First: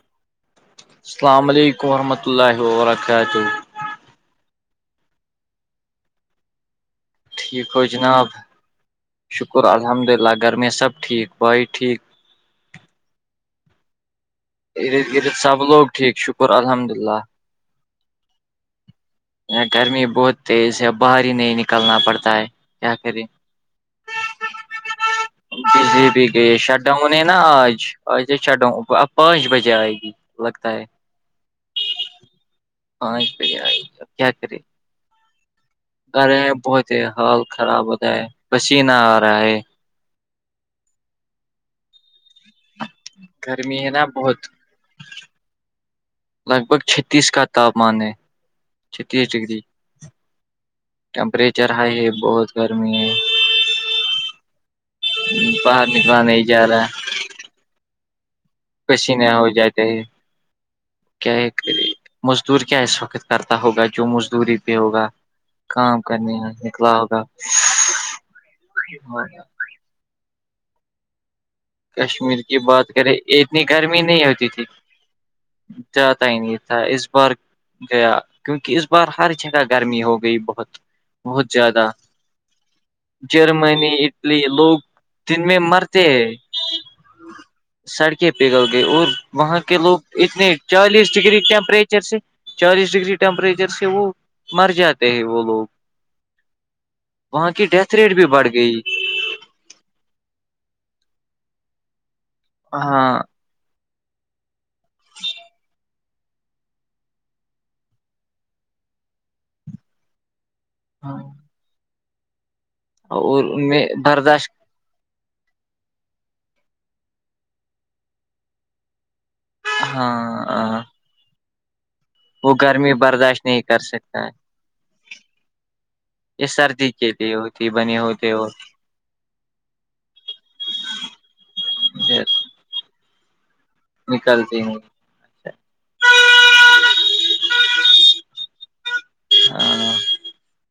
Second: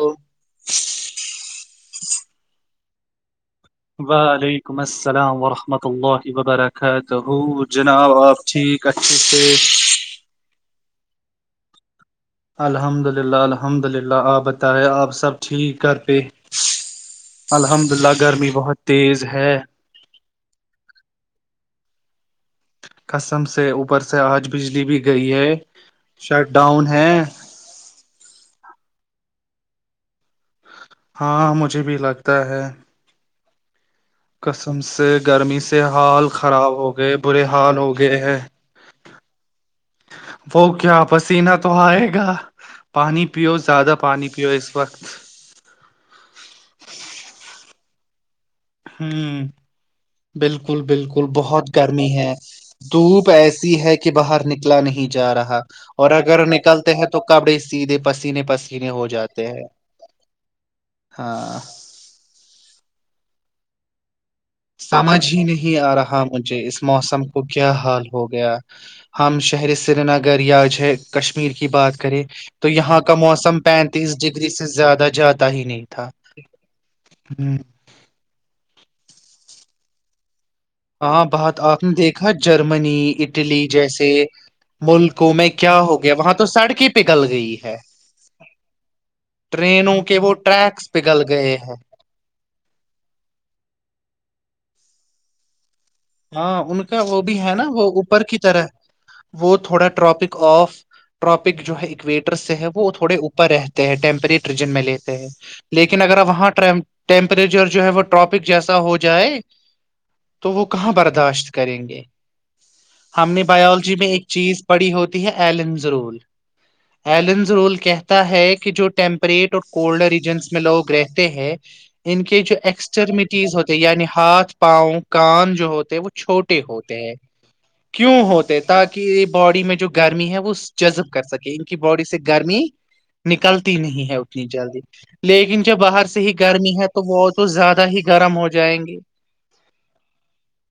او السلام علیکم ورحمۃ اللہ وبرکاتہ وعلیکم السلام ورحمۃ اللہ وبرکاتہ ا تو ہو جناب آپ ٹھیک اچھے سے شکر الحمد للہ گر میں سبٹھیک بھائی ٹھیک الحمد للہ الحمد للہ آپ بتائیں آپ ارد گرد سب ٹھیک لوگ کر پے شکر الحمد للہ الحمد اللہ گرمی بہت تیز ہے گرمی بہت تیز ہے باہر ہی نہیں نکلنا پڑتا ہے کیا کرے قسم سے اوپر سے آج بجلی بھی گئی ہے بجلی پی کےئی شٹ ڈاؤن ہے نا آج آ چڈوں اب پانچ بجے آئے گی لگتا ہے ہاں مجھے بھی لگتا ہے آئیکی آئی کیا کرے قسم سے گرمی سے حال ارے خراب بہت ہو گئے حال برے خراب ہو ہوتا گئے ہے ہیں پسیین آ رہا ہے وہ کیا پسینہ تو آئے گا پانی پیو گرمی ہے زیادہ نا پانی بہت پیو اس وقت لگ بھگ چھتیس کا تاپمان ہے چھتیس ہوں ڈگری بالکل بالکل بہت ٹمپریچر ہائی گرمی ہے بہت گرمی دھوپ ایسی ہے کہ کہ باہر نکلا نہیں جا رہا ہے باہر اور نکلا نہیں اگر جا رہا نکلتے ہیں تو کپڑے سیدھے پسینے پسی کسی نہ ہو جاتا کیا ہے ہاں کر مزدور کیا اس وقت کرتا ہوگا جو مزدوری پہ ہوگا سمجھ ہی نہیں آ کام رہا کرنے مجھے اس نکلا ہوگا موسم کو کیا حال ہو گیا ہم شہری سری نگر یا کشمیر کی بات کریں کشمیر کی تو بات یہاں کریں کا موسم اتنی گرمی پینتیس نہیں ہوتی ڈگری تھی سے زیادہ جاتا ہی نہیں تھا جاتا ہی نہیں تھا اس بار ہوں، گیا کیونکہ اس بار ہر جگہ گرمی ہو گئی بہت ہاں بہت بات آپ زیادہ نے دیکھا جرمنی اٹلی جرمنی جیسے اٹلی لوگ دن میں مرتے ہیں پگل گئی ہے سڑکیں پگل گئے اور وہاں کے لوگ ٹرینوں وہ اتنے ٹریکس چالیس پگھل ڈگری گئے ہیں ٹیمپریچر سے چالیس ڈگری ٹیمپریچر سے وہ مر جاتے ہیں وہ لوگ ہاں ان کا وہ بھی وہاں ہے نا کی وہ ڈیتھ ریٹ اوپر بھی کی بڑھ طرح گئی وہ تھوڑا ٹراپک آف ٹاپک جو ہے اکویٹر سے ہے وہ تھوڑے ہاں ا رہتے ہیں ٹیمپری ریجن میں لیتے ہیں لیکن اگر وہاں ٹیمپریچر جو ہے وہ ٹراپک جیسا ہو جائے تو وہ کہاں برداشت کریں گے ہم نے اور ان بایولوجی میں ایک برداشت چیز پڑی ہوتی ہے ایلنزرول ایلنزرول کہتا ہے کہ جو ٹیمپل پریٹ اور کولڈر ہاں ریجنس میں ہاں لوگ رہتے ہیں ان کے وہ جو گرمی برداشت ایکسٹرمٹیز نہیں ہوتے کر یعنی سکتا ہے ہاتھ پاؤ کان جو ہوتے وہ یہ چھوٹے سردی ہوتے کے ہیں لیے ہوتی بنی کیوں ہوتی اور ہوتے تب تاکہ باڈی میں جو گرمی ہے وہ جذب کر سکے ان کی باڈی سے گرمی نکلتی نہیں ہے اتنی نکلتی نہیں جلدی لیکن جب باہر سے ہی گرمی ہے تو وہ تو زیادہ ہی گرم ہو جائیں گے ہاں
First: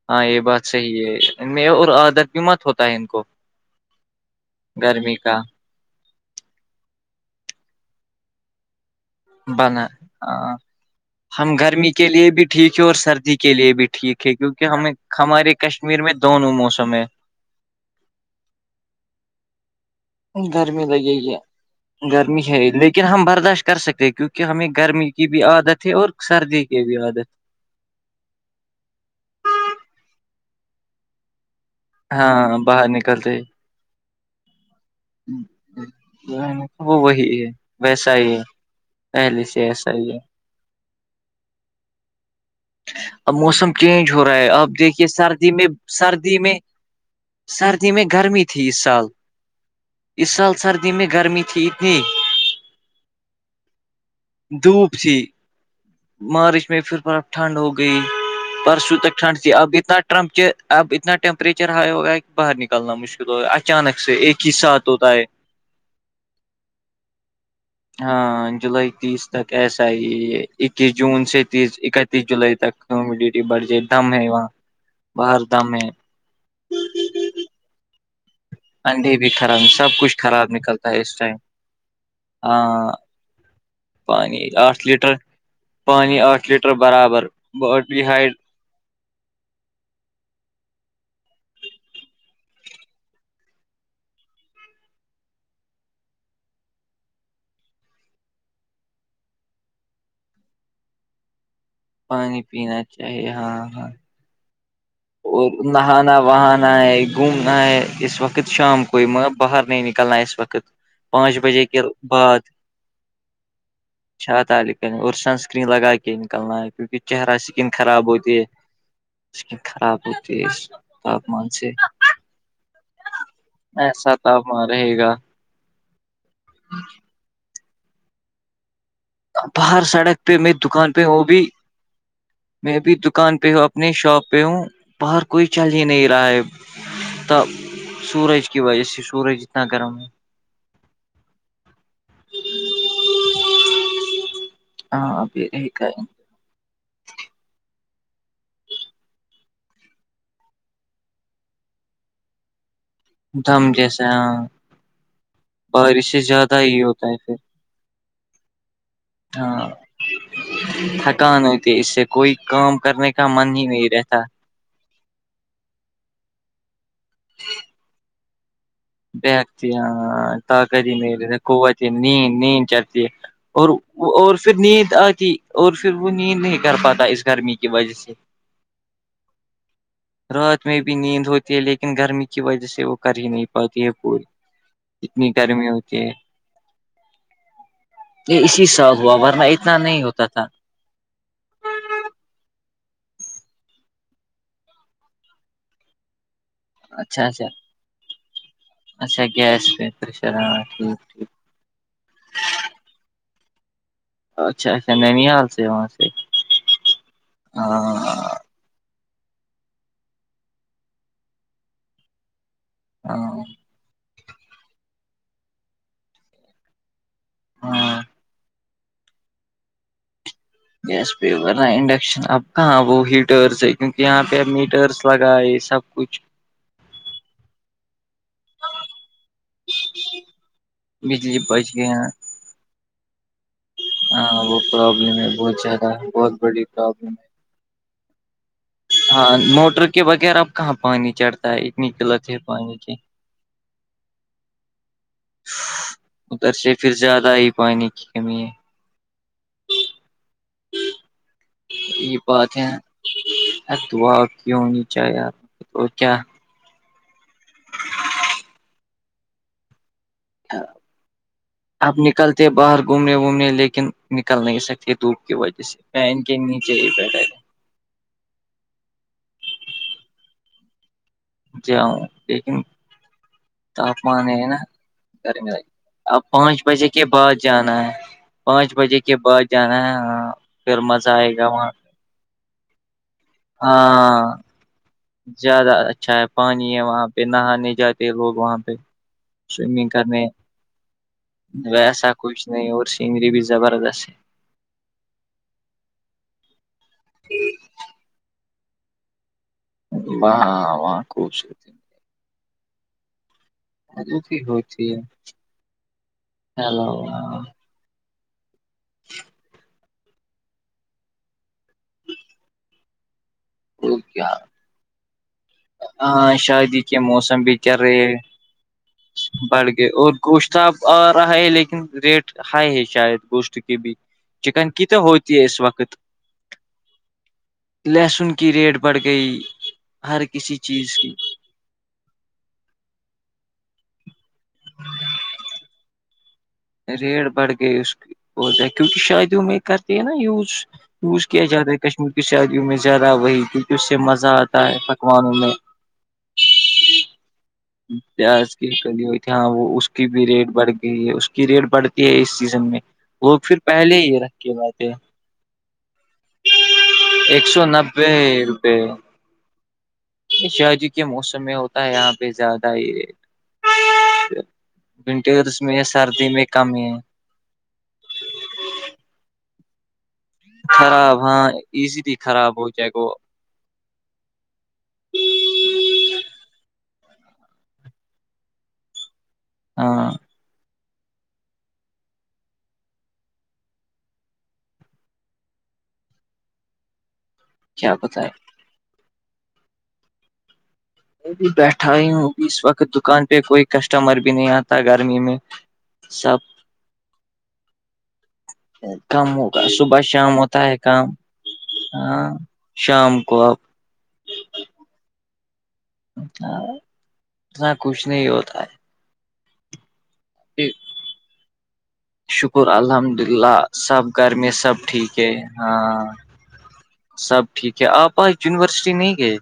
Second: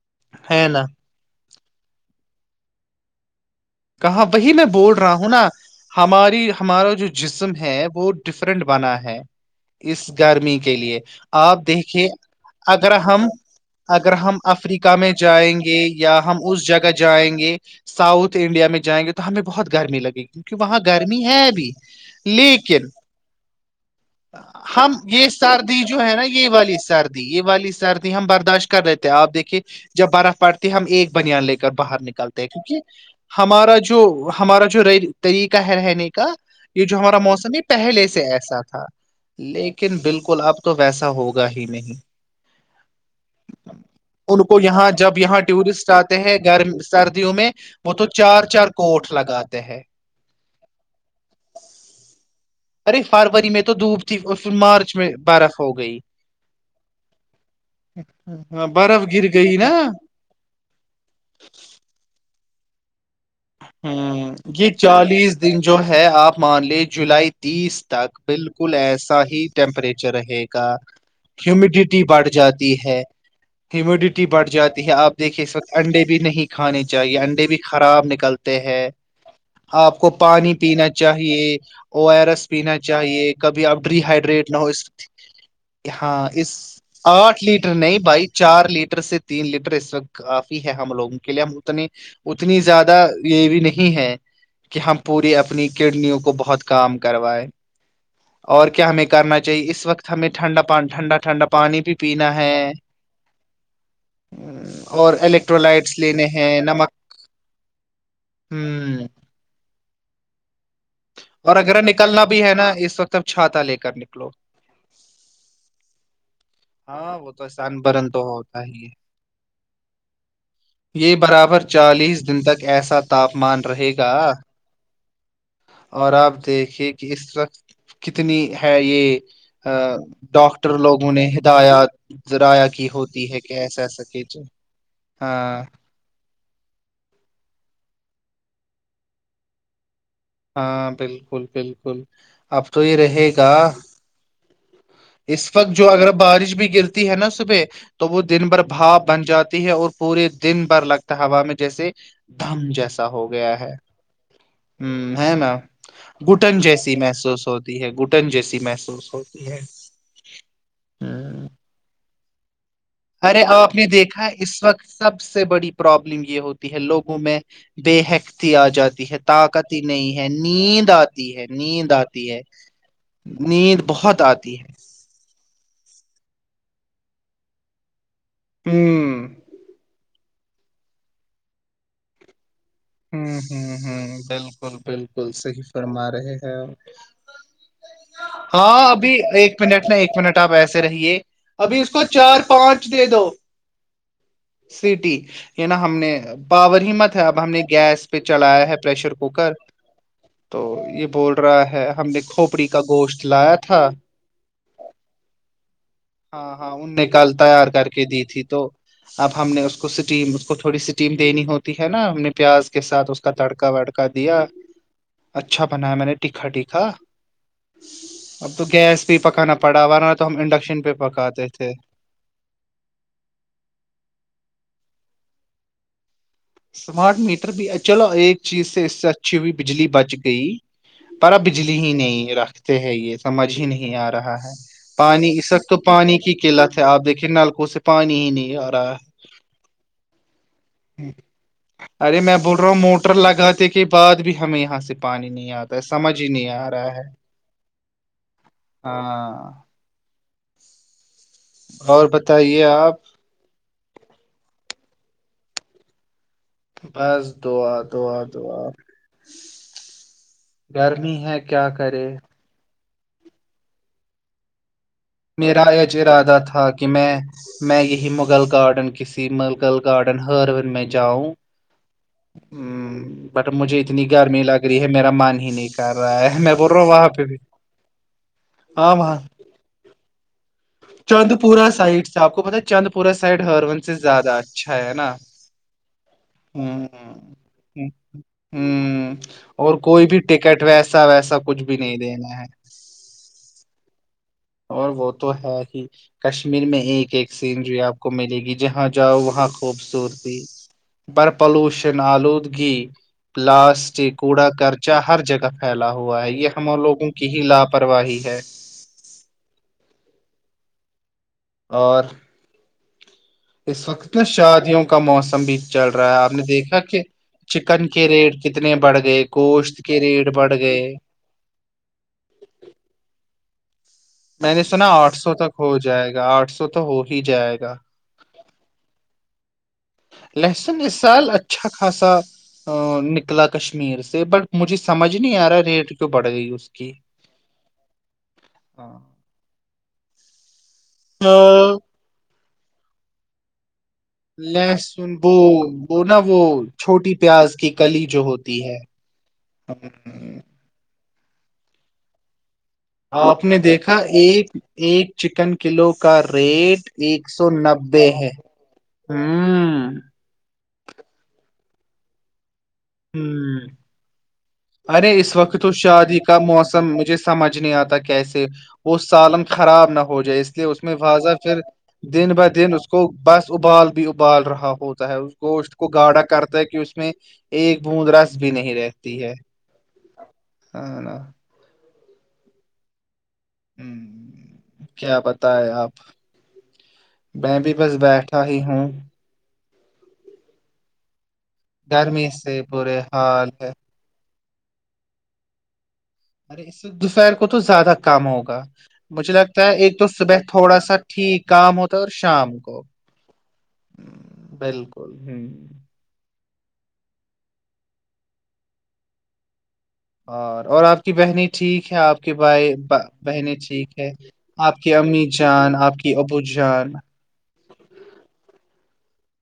ہاں یہ بات ہے نا صحیح ہے ان میں اور عادت بھی مت ہوتا ہے ان کو کہاں وہی میں بول رہا گرمی ہوں کا نا ہماری ہمارا جو جسم ہے وہ ڈفرینٹ بنا ہے بنا اس ہاں گرمی کے لیے ہم آپ گرمی دیکھیے کے لیے بھی ٹھیک ہے اگر اور ہم سردی کے لیے بھی اگر ٹھیک ہے ہم کیونکہ ہمیں افریقہ میں ہمارے جائیں گے کشمیر میں یا ہم دونوں اس جگہ موسم ہے جائیں گے ساؤت انڈیا میں جائیں گے تو ہمیں بہت گرمی لگی کیونکہ وہاں لگے گرمی گی ہے ابھی گرمی ہے لیکن ہم برداشت کر سکتے کیونکہ ہمیں ہم گرمی کی یہ بھی سردی عادت جو اور ہے نا یہ سردی والی کی بھی سردی عادت یہ والی سردی ہم برداشت کر رہے تھے آپ دیکھیے جب برف پڑتی ہے ہم ایک بنان لے کے باہر نکلتے ہیں ہاں کیونکہ باہر نکلتے ہمارا جو ہمارا جو ری طریقہ ہے رہنے کا یہ جو وہ ہمارا وہی ہے موسم یہ پہلے ویسا سے ہی ہے ایسا تھا پہلے سے ایسا لیکن ہی ہے بالکل اب تو ویسا ہوگا ہی نہیں ہچ اب موسم چینج ہو رہا ان ہے کو اب یہاں دیکھیے جب یہاں سردی میں ٹورسٹ آتے ہیں سردی میں گرم سردیوں میں سردی وہ میں تو چار گرمی تھی چار اس کوٹ سال لگاتے ہیں اس سال سردی میں گرمی تھی اتنی ارے فروری میں تو دھوب تھی اور پھر مارچ دھوپ میں تھی برخ ہو گئی مارچ میں پھر بڑا ٹھنڈ ہو گئی ہاں پرسوں برف تک گر ٹھنڈ تھی گئی نا اب اتنا ٹ انا ٹیمپریچر ہائی ہوگا کہ باہر نکلنا مشکل ہوگا اچھا ہ یہ چالیس دن جو ہے آپ مان لیے جولائی تیس تک ہاں بالکل جولائی ایسا تیس ہی تک ایسا ہی ٹمپریچر ہے رہے گا اکیس جون سے تیس ہیومیڈیٹی اکتیس بڑھتی جولائی جاتی تک ہے ہیومیڈیٹی بڑھ جائے دم ہیمیڈیٹی ہے وہاں بڑھ جاتی ہے آپ دیکھیے باہر اس وقت دم ہے انڈے بھی نہیں کھانے چاہیے انڈے بھی خراب نکلتے ہیں انڈے بھی خراب آپ سب کو کچھ خراب پانی نکلتا پینا ہے اس ٹائم چاہیے او ایر ایس پینا ہاں چاہیے کبھی آپ ڈی پانی ہائیڈریٹ نہ آٹھ ہوکتی لیٹر پانی ہاں آٹھ اس لیٹر برابر آٹھ لیٹر نہیں باڈی بھائی ہائڈ چار لیٹر سے تین لیٹر اس وق کافی ہے ہم لوگوں کے لیے ہم اتنی اتنی زیادہ یہ بھی نہیں ہے کہ ہم پوری اپنی کڈنیوں کو بہت کام کروائے اور کیا ہمیں کرنا چاہیے اس وقت ہمیں ٹھنڈا پ ٹھنڈا ٹھنڈا پانی پ پانی پینا چاہیے ہاں ہاں اور الیکٹرولائٹس نہانا لینے ہیں وہانا نمک ہے گھومنا ہے اس وقت شام کوئی ہ م باہر نہیں نکلنا ہے اس وقت پانچ اور بجے اگر کے نکلنا بعد بھی ا ہے نا اس وقت اب چھاتا لے کر نکلو چھا تال اور سنسکرین لگا کے نکلنا ہے کیونکہ ہاں چہرہ وہ تو اسکن آسان خراب برن تو ہوتی ہے ہوتا ہی خراب ہوتی یہ تپ مان برابر سے چالیس دن تک ایسا تاپمان ای رہے گا سا تپ رہے گا اور آپ دیکھیے کہ اس ورقت کتنی ہے یہ ا باہر سڑک پہ میں ڈاکٹر دکان پہ لوگوں ہوں نے بھی ہدایات ذرائع میں کی بھی ہوتی دکان ہے پہ کہ ہوں ایسا اپنی ایسا شاپ کییے پہ ہوں باہر کوئی چل ہی نہیں رہا ہےب ت سورج کی وجہ سے سورج اتنا گرم ہے ہاں بالکل بالکل اب تو یہ رہے گا ہاں اس ابھی وقت جو اگر بارش بھی گرتی ہے نا صبح تو وہ دن بھر بھاؤ بن جاتی ہے اور پورے دن بھر لگتا ہے ہوا میں جیسے دم جیسا ہو گیا ہے ج ہ ہے نا گٹن ہی جیسی ہوتا ہے پھر محسوس ہوتی ہے گٹن جیسی محسوس ہوتی ہے ہاں تھکان ہوں ہوتی اس سے کوئی کام کرنے کا ارے ا من ہی آپ نے نہیں رہتا دیکھا ہے اس وقت سب سے بڑی پرابلم یہ ہوتی ہے لوگوں میں بے حکتی آ جاتی ہے بی آتی طاقت ہی نہیں ہے ہاں نیند تقتیین آتی ہے کتی نیند نین آتی ہے نین چرتی اور نیند بہت اور پھر آتی نیند آتی اور پھر وہ نیند نہیں کر پاتا اس گرمی کی وجہ سے ہ رات میں بھی نیند ہوتی ہے لیکن گرمی کی وجہ سے وہ کر ہی ہوں نہیں ہوں پاتی ہے ہوں پوری بالکل بالکل اتنی صحی گرمی ہوتی فرما ہے رہے ہیں یہ اسی ہاں سال ابھی ہوا ورنہ ایک اتنا منٹ ن نہیں ایک ہوتا منٹ تھا آپ ایسے رہیے ابھی اس کو چار پانچ دے دو سٹی نا ہم نے پاور ہی مت ہے اچھا اب اچھا ہم نے گیس پہ چلایا ہے پریشر اچھا کوکر گیس پہ پریشر تو ہاں یہ ٹھیک ٹھیک بورٹ رہا ہے ہم نے کھوپڑی کا گوشت لایا تھا اچھا اچھا ننیال سے وہاں سے ہاں ہاں ان نے کل تیار کر ہاں کے دی تھی تو اب ہم نے اس کو سٹیم اس کو تھوڑی سٹیم دینی ہوتی ہے نا ہم نے پیاز کے ساتھ اس ہاں کا تڑکا وڑکا دیا اچھا بنایا میں نے تکھا تھا ہاں اب تو گیس بھی پکانا پڑا ورنہ تو ہم انڈک گیس پہ ا کرنا انڈکشن اب ہاں وہ ہیٹرس ہے کیونکہ یہاں پہ اب میٹرس لگا ہے سب کچھ اسمارٹ میٹر بھی چلو ایک چیز سے اس سے اچھی ہوئی بجلی بچ گئی پر آپ بچ بجلی گئے ہی ہیں نہیں رکھتے ہیں یہ سمجھ ہی نہیں آ رہا ہاں ہے وہ پرابلم ہے پانی اس بہت وق تو زیادہ پانی بہت کی بڑی قلت ہے آپ پرابلم دیکھیے نلکوں سے پانی ہی نہیں آ رہا ہے ہاں موٹر کے بغیر اب کہاں پانی چڑتا ہے اتنی غلت ہے پانی کی لگت کے بع بھی ہمیں یہاں سے پانی نہیں آتا ہے سمجھ ہی نہیں ادھر آ سے رہا پھر ہے زیادہ ہی پانی کی کمی ہے ہاں اور یہ بات بتائیے ہے آپ ا دعا کیوں نہیں چاہ یار کیا بس دعا دعا دعا گرمی ہے کیا اب کرے نکلتے باہر گھومنے وومنے لیکن نکل نہیں سکتے دپ میرا یہ ارادہ تھا کہ میں میں یہی مغل گارڈن کسی مغل گارڈن ہرون میں جاؤں جاؤں لیکن ہ بٹ مجھے اتنی تاپمان گرمی نا لگ رہی ہے میرا من ہی گرمی لگی، نہیں کر رہا اب ہے میں پانچ بول رہا بجے ہوں کے وہاں پہ بعد بھی جانا ہے پانچ ہاں بجے کے وہاں بعد جانا ہے پھر مزہ آئے گا وہاں سائٹ سے آپ کو پت ہاں ہے نا زیادہ اچھا ہے پانی ہے ہ وہاں پہ نہانے جاتے لوگ وہاں ہ پہ اور سوئمنگ کوئی بھی کرنے ٹکٹ ویسا ویسا کچھ بھی نہیں ویسا دینا کچھ ہے نہیں اور چگری پیزا براس سے اور وہ تو ہے ہی کشمیر میں ایک ایک سینچری آپ کو ملے گی جہاں جاؤ وہاں ہے خوبصورتی وہاں وہاں بر خوبصورتی پالوشن آلودگی پلاسٹک ہی کوڑا ہوتی کرچا ہے ہر جگہ پھیلا ہوا ہے یہ ہم اللہ، لوگوں کی ہی لابھ پرواہ ہے ج اور اس وقت ن کیا شادیوں کا موسم بھی چل رہا ہے آپ ہاں نے دیکھا شادی کے کہ موسم بھی چل چکن کے رہے ریٹ کتنے بڑھ گئے گوشت کے ریٹ بڑھ گئے ڑا ہے لیکن ریٹ ہائی ہے شاید گوشت کے بھی میں نے چکن کی سنا تو آٹھ سو ہوتی ہے تک اس ہو وقت جائے گا آٹھ سو تو ہو ہی جائے گا لہسن کی ریٹ بڑھ گئی ہر کسی لہسن چیز اس کی سال اچھا خاصہ نکلا کشمیر سے بٹ مجھے سمجھ نہیں آ رہا ریٹ کیوں بڑھ گئی اس کی ریڑ بڑھ گئی اس کی ہو جائے کیونکہ ہاں شاید ہی وہ میں کرتی ہے نا یوز یوز کیا جاتا ہے کشمیر کی شادیوں میں زیادہ وہی کیونکہ اس سے مزہ آتا ہے لہسن پکوانوں وہ میں وہ نا وہ چھوٹی پیاز کی کلی جو پیاز ہوتی کی ہے کلی ہوئی تھی ہاں وہ اس کی بھی ریٹ بڑھ گئی ہے کی ریٹ بڑتی ہے اس سیزن میں وہ آپ نے پھر دیکھا پہلے ہی رکھ ایک کے لاتے ہیں ایک چکن کلو کا ریٹ ایک سو نبے پ رپ ہاں شادی کے موسم میں ہوتا ہے یہاں پہ زیادہ ہی ہوں ریٹ ارے اس وقت تو شادی کا کم موسم ہے مجھے سمجھ نہیں آتا کیسے وہ سالن خراب نہ ہو جائے اس میں خراب فاضا ہاں پھر ایزیلی دن ب خراب ہو دن اس جائے کو گا بس ابال بھی ابال رہا ہوتا ہے اس کو اس کو گاڑا کرتا ہے کہ اس میں ایک بوند رس بھی نہیں رہتی ہے ہاں ا ن ہ کیا بتائے آپ میں بھی بس کیا پتا ہے بیٹھا ہی ہوں میں بھی بیٹھا ہی ہوں گرمی ا بھی اس سے وقت برے دکان پہ حال کوئی ہے ک کسٹمر بھی نہیں آتا گرمی میں سب ارے اس سے دوپہر کو تو زیادہ کم ہوگا مجھے کم لگتا ہوگا ہے ایک تو شام صبح ہوتا ہے تھوڑا سا کام ٹھیک کام ہوتا ہے اور ہاں شام کو شام کو اب بالکل ہ ا اتنا کچھ نہیں ہوتا ہے اور اور آپ کی بہنی ٹھیک ہے آپ کے شکر بھائی الحمد بہنی للہ ٹھیک ہے سب گھر میں آپ آپ سب کی ٹھیک امی ہے جان آپ ہاں کی ابو جان سب ٹھیک ہے آپ آ یونیورسٹی نہیں گئے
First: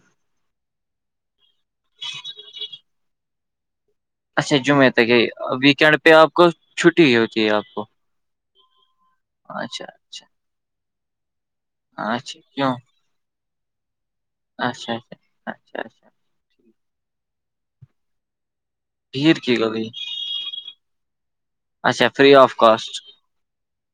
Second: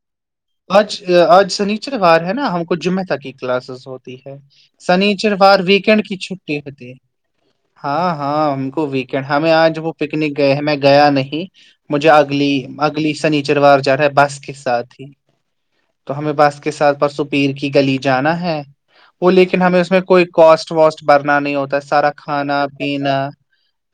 آج آج سنیچروار ہے نا ہم کو جمعہ تک کی کلاسز ہوتی ہے اچھا جمعے تک ہے سنیچروار ویکینڈ پہ کی آپ کو چھٹی ہوتی ہے چھٹی ہوتی ہے آپ کو ہاں ہاں ہم کو ویک کہ ہمیں آج اچھا وہ اچھا پکنک گئے ہیں میں گیا نہیں مجھے اچھا اگلی کیوں اگلی شنیچروار جا رہا ہے بس کے اچھا ساتھ ہی اچھا اچھا اچھا تو ہمیں بس کے سات ب سپیر کی گلی جانا ہے وہ بھیڑ کی لیکن ہمیں گلی اس میں کوئی کوسٹ واسٹ برنا نہیں ہوتا ہے اچھا سارا فری آف کھانا کاسٹ پینا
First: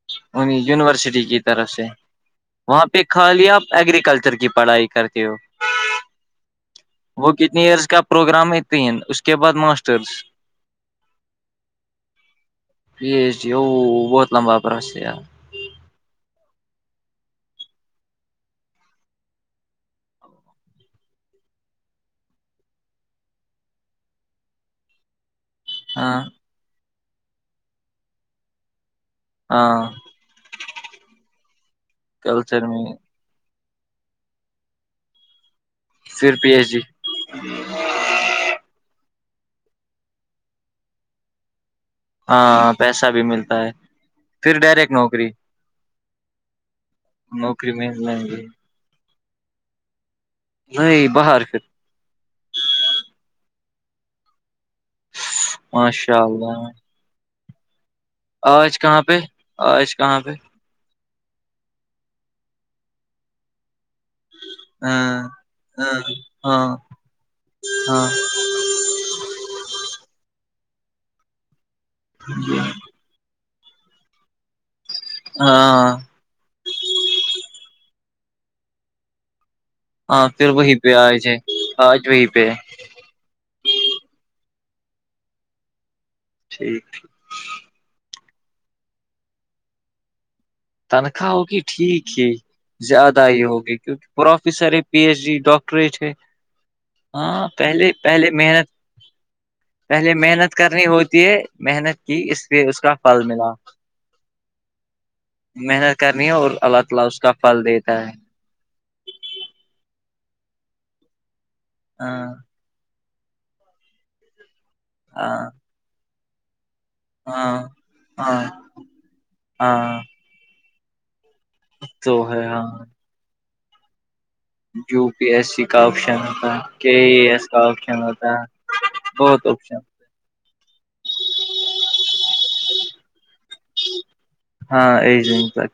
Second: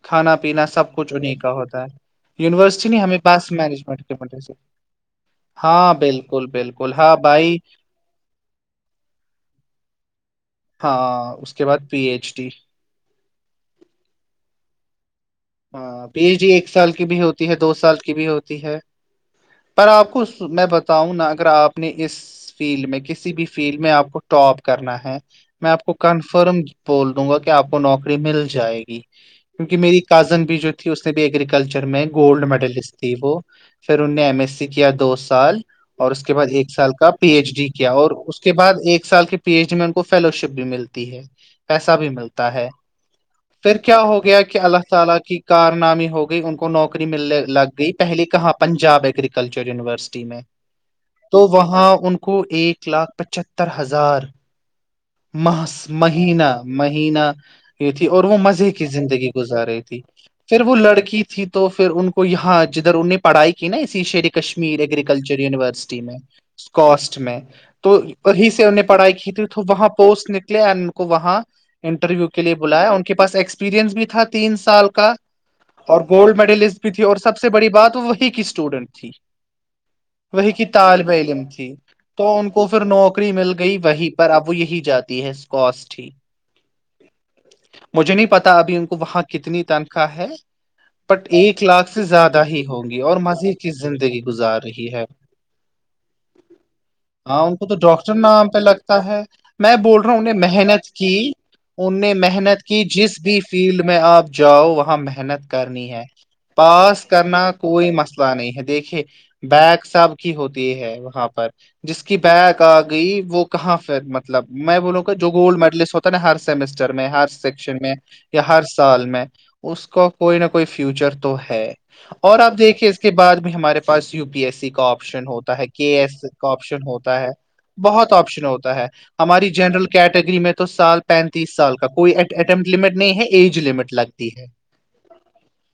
کھانا پینا سب کچھ یونیورسٹی انہیں کی کا طرف سے ہوتا ہے وہاں یونیورسٹی نہیں پہ ہمیں خالی بس آپ مینجمنٹ کے مد ایگریکلچر کی سے پڑھائی کرتے ہو ہاں بالکل بالکل ہاں وہ بھائی کتنی ایئرس کا پروگرام ہے تین اس کے بعد ماسٹرس ہاں اس کے بعد P H D P H D ا بہت لمبا پروس ہاں پی ایچ ڈی ایک سال کی بھی ہوتی ہے دو سال کی بھی ہوتی ہے پر آپ کو میں بتا ہوں نہا اگر آپ نے اس فیلڈ میں کسی بھی فیلڈ میں آپ کو ٹاپ کرنا ہے میں آپ کو ہاں کنفرم بول دوں گا کہ آپ کو نوکری مل جائے گی کیونکہ ہاں میری کازن بھی جو تھی اس نے بھی ایگرییکلچر میں گولڈ کلچر میں میڈلسٹ تھی وہ پھر ان نے ایم ایس سی کیا دو سال اور اس کے پھر بعد پی ایک ایچ ڈی سال کا پی ایچ ڈی کیا اور اس کے بعد ایک سال کے پی ایچ ڈی میں ان کو فیلو شپ بھی ملتی ہے پیسا بھی ملتا ہے ایسا بھی ملتا ہے پھر کیا ہو گیا کہ پھر اللہ ڈائریکٹ تعالا نوکری کی کارنامے ہو گئی ان کو نوکری ملنے نوکری لگ میں گئی لیں پہل گے کہاں پنجاب ایگرییکلچر یونیورسٹی میں نہیں باہر تو پھر وہاں ان کو ایک لاکھ پچہتر ہزار محس ماشاء مہینہ اللہ مہینہ یہ تھی اور وہ مزے آج کی کہاں پہ زندگی گزار رہی آج تھی کہاں پہ پھر وہ لڑکی تھی تو پھر ان کو یہاں جدھر انہوں پڑھائی کی نا اسی شیر کشمیر ہاں ایگریکلچر ہاں ینیورسٹی میں ہاں اسکسٹ میں تو ہاں ہی سے ان نے پڑھائی کی تھی تو وہاں پوسٹ نکل اینڈ ان کو وہاں انٹرویو کے لیے بلایا ان کو کے پاس ایکسپیرئنس بھی تھا تین سال کا ہاں اور گولڈ میڈلسٹ بھی تھی اور سب سے بڑی بات وہ وہی کی اسٹوڈنٹ تھی ہاں پھر وہی کی پہ طالب آج ہے علم تھی آج وہی تو پہ ان ہے، کو پھر نوک نوکری مل گئی وہی پر اب وہ یہی جاتی ہے اسسٹ ہی ٹھیک ٹیک مجھے نہیں پتا ابھی ان کو وہاں کتنی تنخواہ ہے بٹ تنخواہ ہوگی ایک لاکھ سے ٹھیک ہی زیادہ ہوں گی اور زیادہ ہی مزے کی ہوگی کیونکہ زندگی گزار پروفیسر ہے رہی پی ایچ ڈی ڈاکٹر ٹ رہے تھ ہاں ان کو تو ڈاکٹر نام پہ لگتا ہے میں بول رہا پہلے ہوں انہیں محنت کرنی کی ہوتی ہے ان محنت نے کی اس محنت لیے اس کی کا جس پھل بھی ملا فیلڈ میں آپ جاؤ وہاں محنت کرنی محنت ہے اور اللہ پاس تعالی اس کا کرنا پھل کوئی دیتا ہے مسئلہ نہیں ہے دیکھیے بگ سب کی ہوتی ہے وہاں پر جس کی ہاں بگ آ گئی وہ کہاں پھر مطلب میں بولوں گا جو ہاں گولڈ میڈلسٹ ہوتا ہر سمسٹر میں ہر ہاں سیکشن میں ہاں یا ہر سال میں اس ہاں کو کوئی نہ کوئی فیوچر تو ہے تو اور ہے آپ ہاں دیکھیے اس کے بعد بھی ہمارے پاس یو پی ایس س جو ہوتا ہے کے ایس کا آپشن ہوتا ہے بہت آپشن ہوتا ہے بہت ہماری آپشن جنرل کیٹگری میں تو تو سال پینتیس سال کا کوئی اٹمٹ لمٹ نہیں ہے ایج لمٹ لگتی ہے ہاں ای دن تک